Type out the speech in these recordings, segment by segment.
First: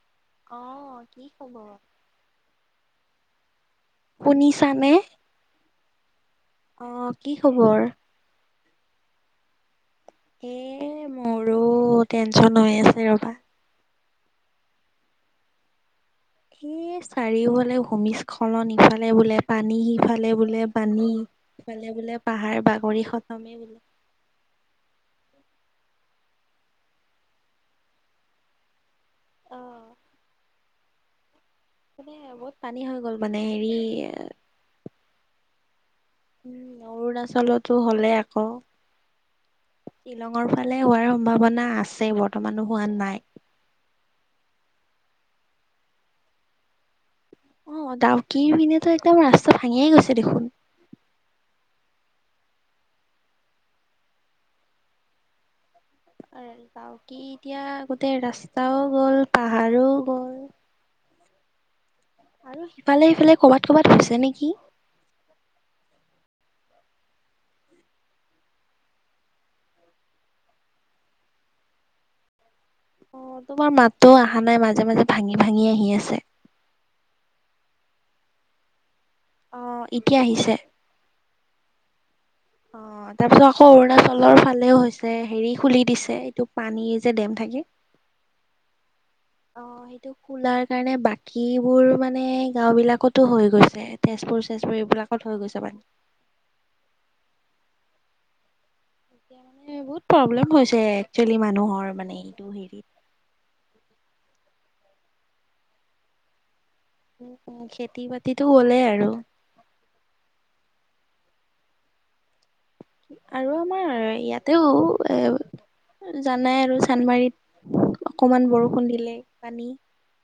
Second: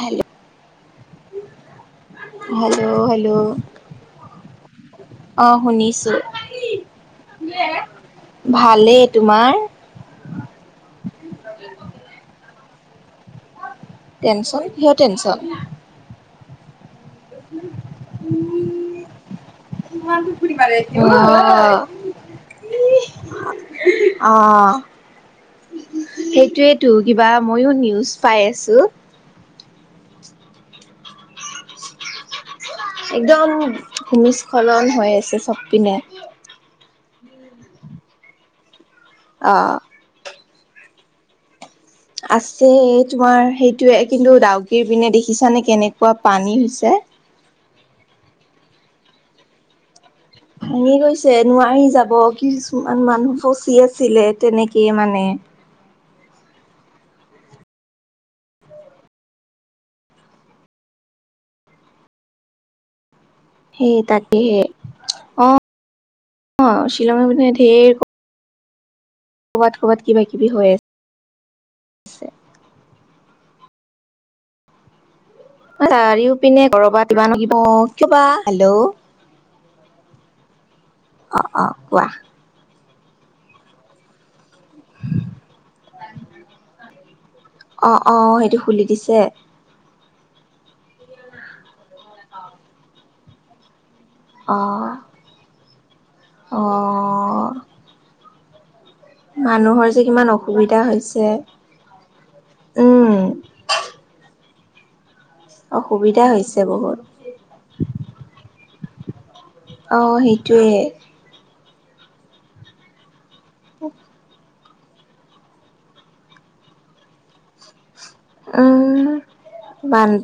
Hello. অ'কি খবৰ? Hello hello. শুনিছা নে? অ', শুনিছো। অ', কি খবৰ? ভালেই তোমাৰ? এ, মোৰো টেনচন হৈ আছে ৰ'বা। টেনচন, কিহৰ টেনচন? কি, চাৰিওফালে ভূমিস্খলন, ইফালে বোলে পানী, সিফালে বোলে পানী। অ ইফালে বোলে পাহাৰ বাগৰি খতমেই বোলে। অ', সেইটোৱেতো কিবা মইয়ো নিউজ পাই আছোঁ। অ' মানে বহুত পানী হৈ গ'ল মানে হেৰি এ হ'লেও হৈ আছে চব পিনে। উম, অৰুণাচলতো হ'লে আকৌ। অ'। শ্বিলঙৰ ফালে হোৱাৰ সম্ভাৱনা আছ আছে তোমাৰ সেইটোয়ে, কিন্তু ডাউকীৰ পিনে দেখিছানে কেনেকুৱা পানী হৈছে? অ', ডাউকীৰ পিনেতো একদম ৰাস্তা ভাঙিয়ে গৈছে দেখোন। ভাঙি গৈছে, নোৱাৰি যাব কিছুমান মানুহ ফচি আছিলে তেনেকেইে মানে। আৰু ডাউকী এতিয়া গোতেেই ৰাস্তাও গ'ল, পাহাৰো গ'ল। আৰু সিফালে সিফালে ক'বাত সেই ক'বাত হৈছে নেকি। তাকেহে অ', অ', শ্বিলঙৰ পিনে ধেৰ ক'বাত ক'বাত কিবা-কিবি হৈ আছে। অ', তোমাৰ মাতটোও অহা নাই, মাজে মাজে ভাঙি ভাঙি আহি আছে। পিনে কৰবাত [unintelligible] কিবা হেল্ল'? অ', এতিয়া আহিছে। অ'-অ', কোৱা? অ', তাৰপিছত আকৌ অৰুণাচলৰ ফালেও হৈছে। ছে, হেৰি খুলি দিছে, এইটো পানী যে ডেম থাকে। অ' সেইটো খুলি দিছে অ', সেইটো খোলাৰ কাৰণে বাকীবোৰ মানে গাঁও বিলাকতো হৈ গৈছে। তেজপুৰ-চেজপুৰ অ'। এইবিলাকত হৈ গৈছে পানী। অ'। এতিয়া মানে মানুহৰ যে বহুত কিমান প্ৰব্লেম অসুবিধা হৈছে, একচুৱেলি মানুহৰ মানে এইটো হেৰিত। উম, অসুবিধা হৈছে বহুত। উম-উম, খেতি-বাতিতো গ'লেই আৰু। অ', সেইটোৱে। আৰু আমাৰ ইয়াতেও, এ, জানাই আৰু চানমাৰীত। অকমান বৰষুণ দিলেই পানী।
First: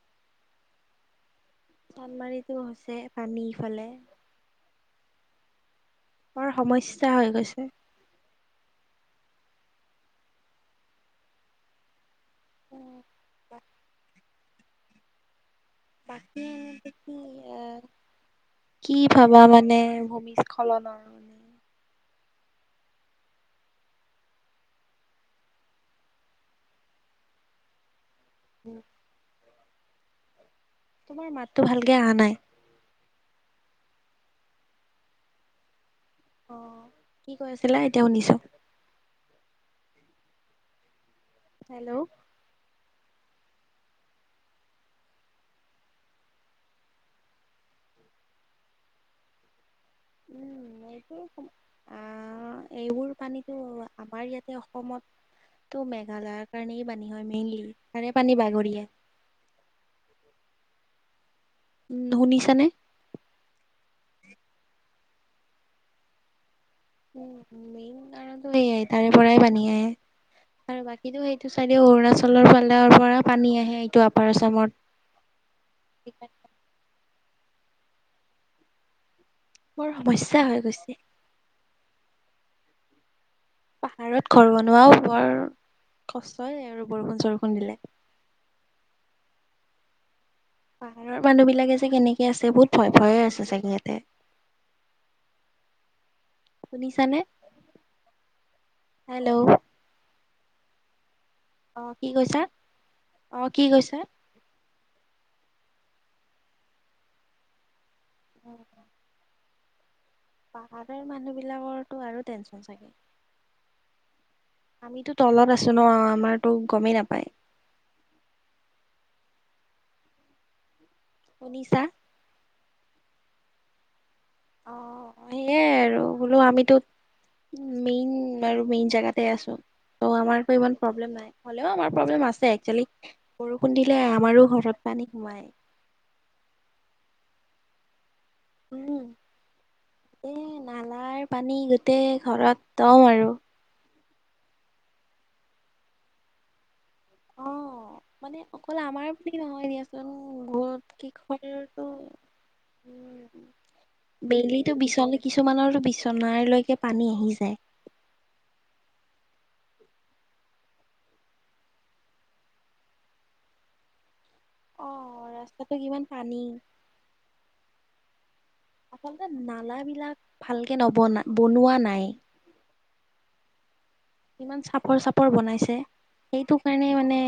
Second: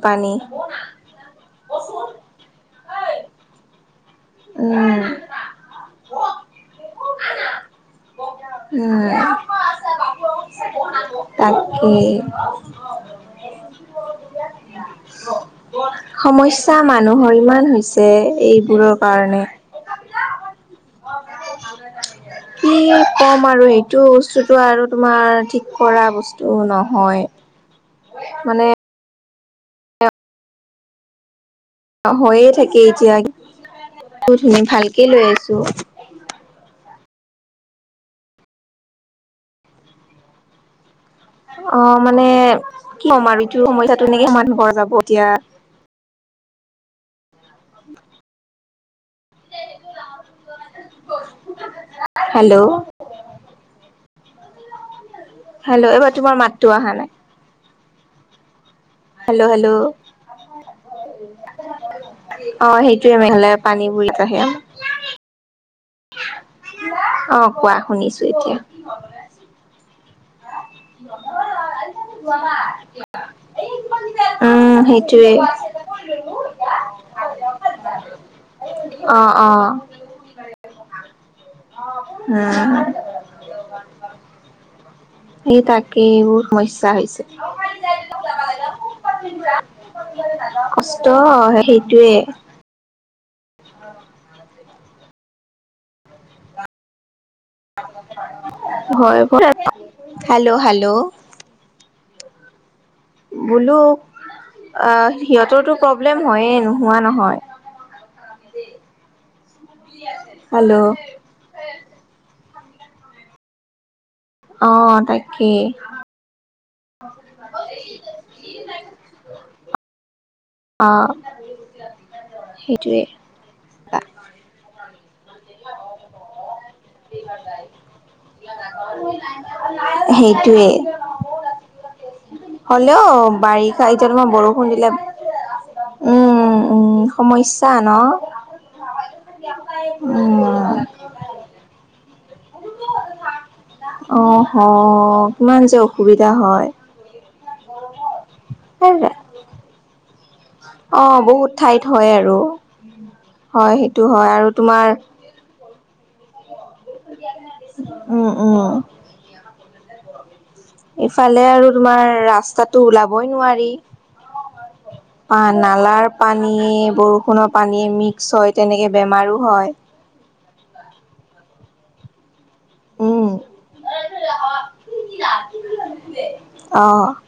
পানী। চানমাৰিটো হৈছে পানী ইফালে। উম। [unintelligible] বৰ সমস্যা হৈ গৈছে। উম। তাকেই। উম, উ বাকী, সমস্যা কি মানুহৰ ইমান এ, হৈছে এইবোৰৰ কি ভাবা কাৰণে। মানে ভূমিস্খ- খলনৰ মানে। [unintelligible] কি ক'ম আৰু, সেইটো বস্তুতোটো আৰু তোমাৰ ঠিক কৰা বস্তু নহয়। মা তোমাৰ মাতটো ভালকে অহা নাই হৈয়ে থাকে এতিয়া, [unintelligible] ভালকে লৈ আছোঁ। অ', কি কৈ আছিলা? এতিয়া শুনিছোঁ। অ', হেল্ল' মানে কি ক'ম আৰু, এইতো সমস্যাটো কেনেকে সমাধান কৰিবা এতিয়া। উম, এইটো, আ হেল্ল' এইবোৰ পানীটো আমাৰ ইয়াতে অসমত হেল্ল' [unintelligible] মাতটো আহা নাই। [unintelligible] তাৰে পানী বাগৰিয়া হেল্লো' হেল্লো' উম শুনিছানে? অ সেইটোয়ে [unintelligible] পানী বুলি [unintelligible] অ কোৱা মেইন শুনিছো কাৰণ টো এতিয়া সেয়া তাৰে পৰাই পানী আহে। আৰু বাকীটো সেইটো চাইডে অৰুণাচলৰ ফালৰ পৰা পানী আহে এইটো আপাৰ আচামত। সেইটোয়ে অ'অ' বৰ সমস্যা হৈ গৈছে। [unintelligible] পাহাৰত ঘৰ বনোৱাও বৰ এই তাকেই এইবোৰ কষ্ট হয় আৰু সমস্যা হৈছে। বৰষুণ চৰষুণ দিলে, [unintelligible] পাহাৰৰ মানুহ বিলাকে যে সেইটোয়ে কেনেকে আছে বহুত ভয় ভয়ে আছে চাগে সিহঁতে শুনিছা নে? হয়, [unintelligible] হেল্ল' হেল্ল'। অ' কি কইছা? বোলো সিহঁতৰতো প্ৰব্লেম হয়েই নোহোৱা নহয়। [unintelligible] [unintelligible] পাহাৰৰ মানুহ বিলাকৰো আৰু টেনচন চাগে। অ' আমিটো তলত তাকেই আছো ন আমাৰতো গমেই নে পাই। অ', শুনিছা? সেইটোৱে। অ' দিলে আৰু বোলো আমিতো মেইন বাৰু মেইন জেগাতে আছো অ আমাৰ সেইটোৱে। ইমান প্ৰব্লেম নাই হলেও আমাৰ প্ৰব্লেম আছে। হ'লেও [unintelligible] বৰষুণ বাৰিষা দিলে এতিয়া তোমাৰ আমাৰো বৰষুণ ঘৰত দিলে পানী সোমাই। উম, উম, সমস্যা ন? উম উম। এই নালাৰ পানী গোটেই ঘৰত দম আৰু অ' হ কিমান যে অসুবিধা হয়। অ' মানে অকল আমাৰ বুলি নহয় দিয়াচোন অ', ঠাইত বহুত হয় [unintelligible] উম, হয় সেইটো হয় আৰু তোমাৰ কিছুমানৰ টো বিচনালৈক পানী আহি যায়। উম, উম। ইফালে আৰু তোমাৰ ৰাস্তাতটো ওলাবই নোৱাৰি। অ', অ' ৰাস্তাটো কিমান নালাৰ পানী বৰষুণৰ পানী মিক্স হয় তেনেকে আচলতে বেমাৰো হয়। [unintelligible] ভালকে নবনাই বনোৱা নাই। উম, ইমান চাপৰ চাপৰ বনাইছে সেইটো অ কাৰণে মানে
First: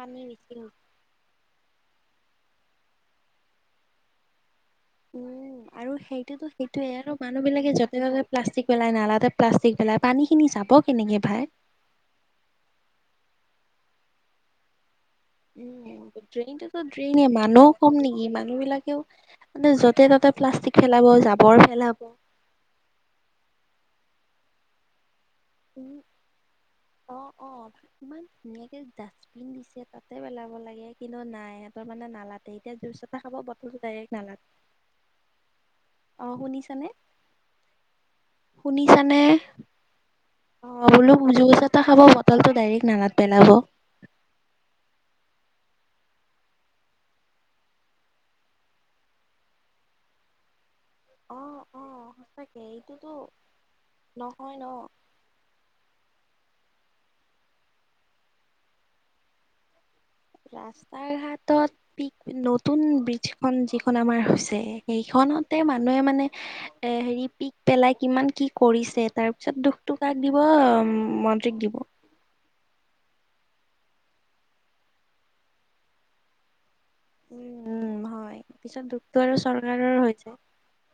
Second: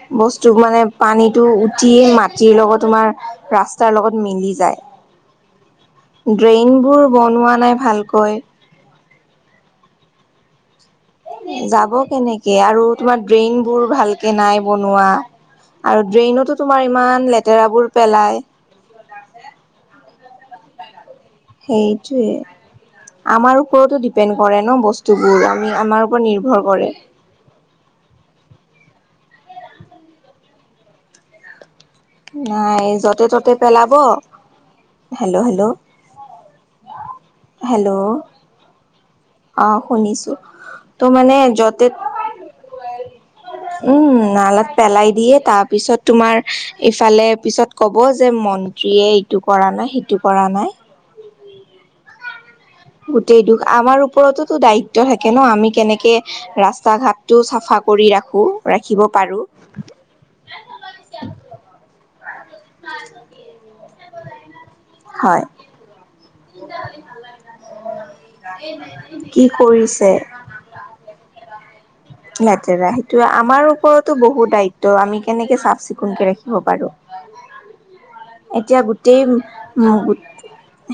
পানী নিছিলোঁ। পানীতটো উঠি মাটিৰ লগত তোমাৰ ৰাস্তাৰ লগত মিলি যায়। উম, আৰু সেইটোতো ড্ৰেইন সেইটোয়ে বোৰ আৰু মানুহ বনোৱা নাই বিলাকে য'তে ত'তে ভালকৈ প্লাষ্টিক পেলাই নালাতে প্লাষ্টিক পেলাই পানীখিনি জাবৰ কেনেকৈ ভাই। যাব কেনেকে, আৰু তোমাৰ ড্ৰেইন বোৰ ভালকে নাই বনোৱা। আৰু উম, ড্ৰেইনতো তোমাৰ ড্ৰেইনটো ইমান ড্ৰেইনে, মানুহো লেতেৰাবোৰ কম নেকি, পেলাই মানুহ বিলাকেও মানে য'তে-ত'তে প্লাষ্টিক পেলাব, জাবৰ পেলাব। সেইটোৱে আমাৰ ওপৰতো ডিপেণ্ড কৰে ন বস্তুবোৰ, আমি উম আমাৰ ওপৰত নিৰ্ভৰ কৰে। অ, অ, ইমান ধুনীয়াকে ডাষ্টবিন দিছে, তাতে পেলাব লাগে, কিন্তু নাই। [unintelligible] নালাতে, এতিয়া নাই জুচ এটা য'তে খাব ত'তে বটলটো পেলাব ডাইৰেক নালাত। হেল্ল'! হেল্ল'! অ', শুনিছানে! হেল্ল'! শুনিছানে! অ', শুনিছোঁ। অ', বোলো জুচ এটা খাব, বটল টো ডাইৰেক্ট নালাত পেলাব। উম, নালত পেলাই দিয়ে, তাৰপিছত তোমাৰ ইফালে পিছত ক'ব যে মন্ত্ৰীয়ে এইটো কৰা নাই, সিটো কৰা নাই। অ', অ'। সঁচাকে এইটোতো গোটেই দুখ, আমাৰ নহয় ওপৰটোতো ন দায়িত্ব থাকে ন, আমি কেনেকে ৰাস্তা-ঘাটটো চাফা কৰি ৰাখোঁ, ৰাখিব পাৰোঁ। ৰাস্তাৰ-ঘাটত পিক ন নতুন ব্ৰীজখন যিখন আমাৰ হৈছে, হয় সেইখনতে মানুহে মানে এ, হেৰি পিক পেলাই কিমান কি কৰিছে, তাৰ কি পিছত দুখটো কৰিছে কাক দিব, মন্ত্ৰীক দিব। লেতেৰা, সেইটো আমাৰ ওপৰতো বহুত দায়িত্ব, আমি কেনেকে চাফ-চিকুণকে ৰাখিব পাৰো। উম উম হয় এতিয়া পিছত দুখটো গোটেই, আৰু চৰকাৰৰ হৈছে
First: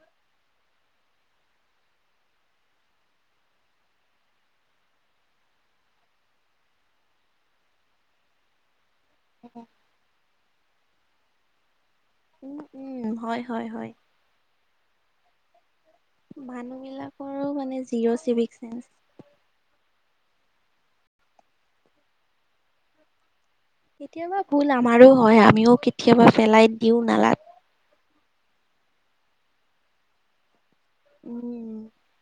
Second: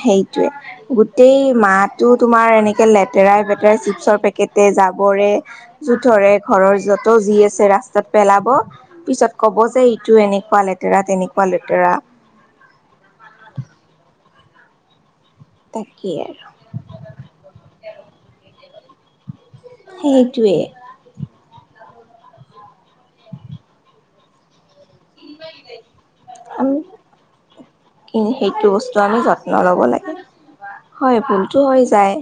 সেইটোয়েই। গোটেই মাহটো তোমাৰ এনেকে লেতেৰাই-পেতেৰাই, চিপছৰ পেকেটে, জাবৰে জোথৰে, ঘৰৰ য'ত যি আছে ৰাস্তাত পেলাব পিছত ক'ব যে ইটো এনেকুৱা লেতেৰা, তেনেকুৱা লেতেৰা। উম, হয়, হয়, হয়। তাকে। মানুহ বিলাকৰো মানে জিৰ' চিভিক চেন্স। সেইটোৱেই। কেতিয়াবা ভুল আমাৰো হয়, আমিও কেতিয়াবা পেলাই দিওঁ নালাত। উম, সেইটো বস্তু আমি যত্ন ল'ব লাগে। হয় ভুলটো উম, হৈ যায়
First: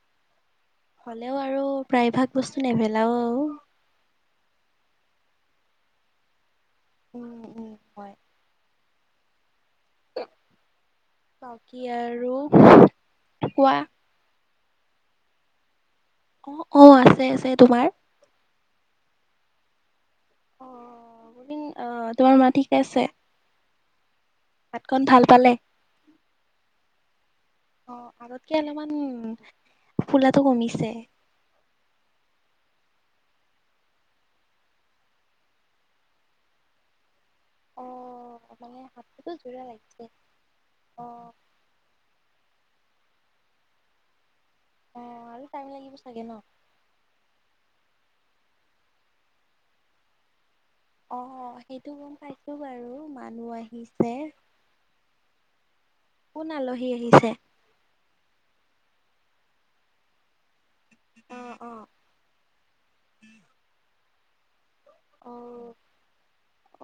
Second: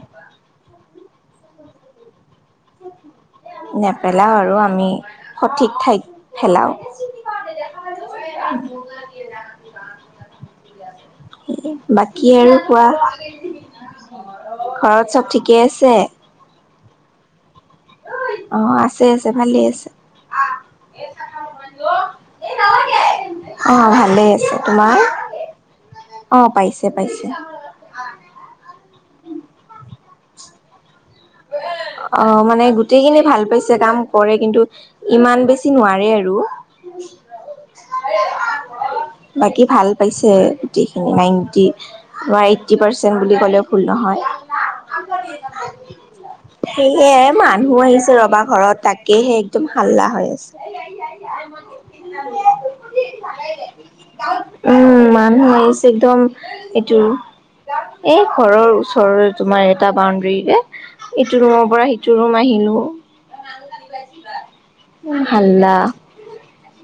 হ'লেও আৰু প্ৰায়ভাগ বস্তু নেপেলাও। নেপেলাওঁ, আৰু আমি সঠিক ঠাইত পেলাওঁ। উম, উম, হয়। [inaudible] বাকী আৰু কোৱা? কোৱা ঘৰত চ'ব ঠিকেই আছে! অ', অ', আছে, আছে। তোমাৰ? অ', আছে, আছে। ভালে আছে। অ', [unintelligible] অ', তোমাৰ মা ঠিকে আছে। অ', ভালেই আছে। তোমাৰ? হাতখন ভাল পালে। অ' পাইছে পাইছে। অ', আগতকে অলপমান ফুলাটো কমিছে। অ', মানে গোটেইখিনি ভাল পাইছে, কাম কৰে, কিন্তু ইমান বেছি নোৱাৰে আৰু। অ', মানে হাতটোতো জোৰা বাকী ভাল লাগিছে পাইছে, গোটেইখিনি অ', নাইণ্টি ধৰা এইটি পাৰ্চেণ্ট বুলি ক'লেও ভুল নহয়। অ' আৰু টাইম লাগিব চাগে ন' সেয়হে মানুহ আহিছে ৰ'বা ঘৰত তাকেহে একদম হাল্লা হৈ আছে। অ' সেইটো গম পাইছো বাৰু মানুহ আহিছে। উম, মানুহ আহিছে একদম কোন আলহী এইটো আহিছে? এই ঘৰৰ ওচৰৰে তোমাৰ এটা বাউণ্ডৰীৰে। ইটো অ', ৰুমৰ অ', পৰা সিটো ৰুম আহিলো অ'। হাল্লা।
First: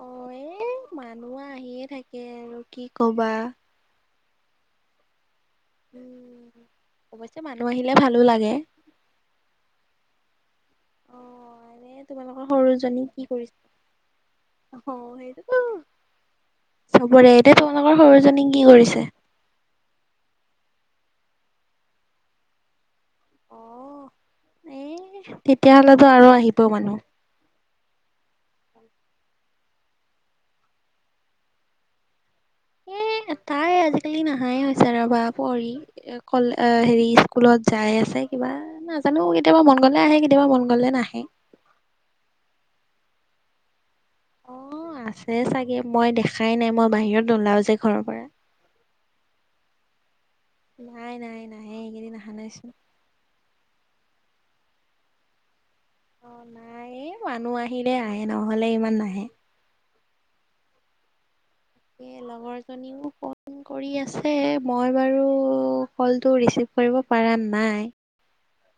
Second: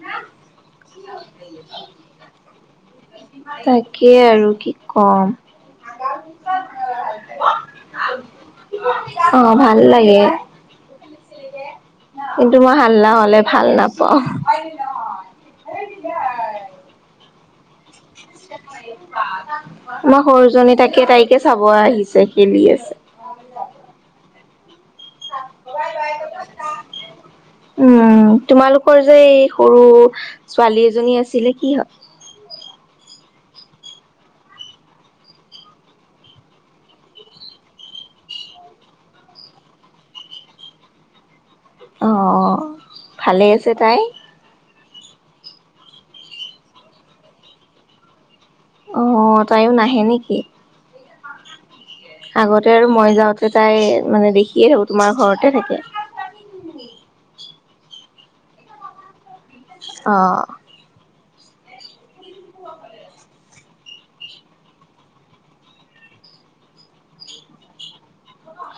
অ' এই মানুহ আহিয়ে থাকে আৰু। কি কবা। তাকে আৰু কি ক'ম অৱশ্যে মানুহ আহিলে ভালো লাগে। অঁ ভাল লাগে। অ এনে তোমালোকৰ কিন্তু মই সৰুজনী হাল্লা কি হলে কৰিছে? ভাল নাপাওঁ। অ সেইটোতো চবৰে এতিয়া তোমালোকৰ সৰু। মই সৰু জনী তাকে তাইকে চাব আহিছে খেলি আছে। অ এ তেতিয়াহ'লেতো আৰু আহিব মানুহ। উম তোমালোকৰ যে এই সৰু ছোৱালী এজনী আছিলে কি হয়। এ তাই আজিকালি নাহাই হৈছে ৰবা পঢ়ি। এ কল হেৰি স্কুলত যাই আছে কিবা। নাজানো কেতিয়াবা মন গ'লে আহে কেতিয়াবা মন গ'লে নাহে। অঁ ভালে আছে তাই। অ আছে চাগে মই দেখাই নাই মই বাহিৰত নোলাও যে ঘৰৰ পৰা। অ তাইও নাহে নেকি। নাই নাই নাই। আগতে আৰু মই যাওঁতে তাই মানে দেখিয়ে থাকো তোমাৰ ঘৰতে থাকে। অঁ নাই এ মানুহ আহিলে আহে নহ'লে ইমান নাহে। অঁ। এই লগৰজনীও গ'ল। কৰি আছে মই বাৰু কলটো ৰিচিভ কৰিব পাৰা নাই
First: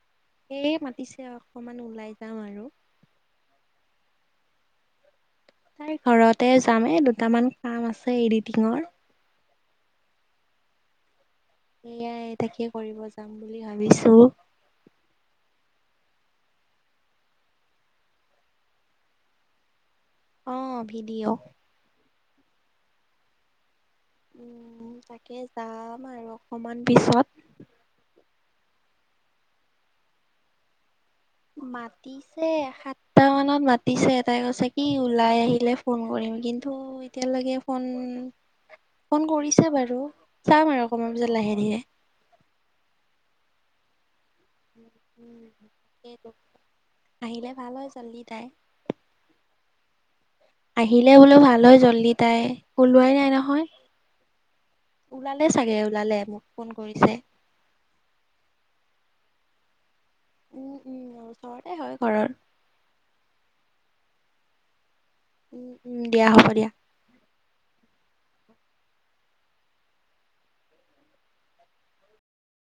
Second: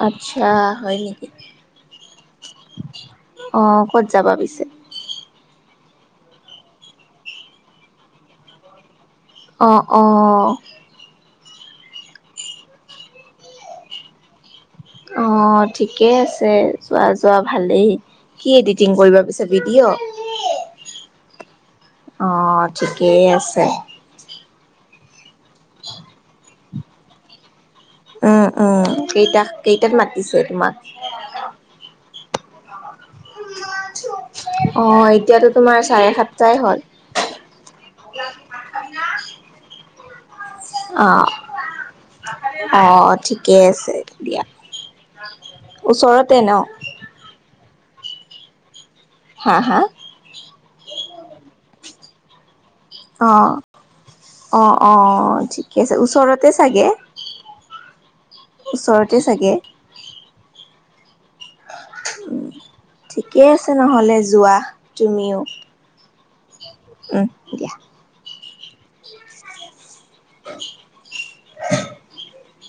আচ্ছা সেয়ে হয় মাতিছে নেকি। অকমান ওলাই যাম আৰু অ ক'ত যাবা পিছে। তাইৰ ঘৰতে যাম এই দুটামান কাম আছে এডিটিঙৰ। অঁ অঁ। সেয়াই এ তাকে কৰিব যাম বুলি ভাবিছোঁ। অঁ ঠিকে আছে যোৱা যোৱা ভালেই। কি এডিটিং কৰিবা পিছে ভিডিঅ'। অ ভিডিঅ'। অঁ ঠিকেই আছে। উম তাকে যাম আৰু অকমান পিছত। উম উম কেইটা কেইটাত মাতিছে তোমাক। মাতিছে সাত। টা মানত মাতিছে তাই কৈছে কি অ ওলাই এতিয়াতো আহিলে তোমাৰ ফোন চাৰে কৰিম সাতটাই কিন্তু হ'ল এতিয়ালৈকে। ফোন ফোন কৰিছে বাৰু যাম আৰু অকণমান পিছত লাহে ধীৰে। অঁ ঠিকে আছে দিয়া সেইটো ওচৰতে ন। আহিলে ভাল হয় জল্দি তাই। হা হা। আহিলে বোলো ভাল হয় জল্দি তাই, ওলোৱাই নাই অ নহয়। অ', ওলালে অ' চাগে ঠিকে আছে, ওলালে মোক ওচৰতে ফোন চাগে। কৰিছে ওচৰতে চাগে। উম, উম, ওচৰতে হয় ঘৰৰ। ঠিকেই আছে নহ'লে যোৱা তুমিও। উম, উম, দিয়া হ'ব দিয়া। উম, দিয়া। [inaudible]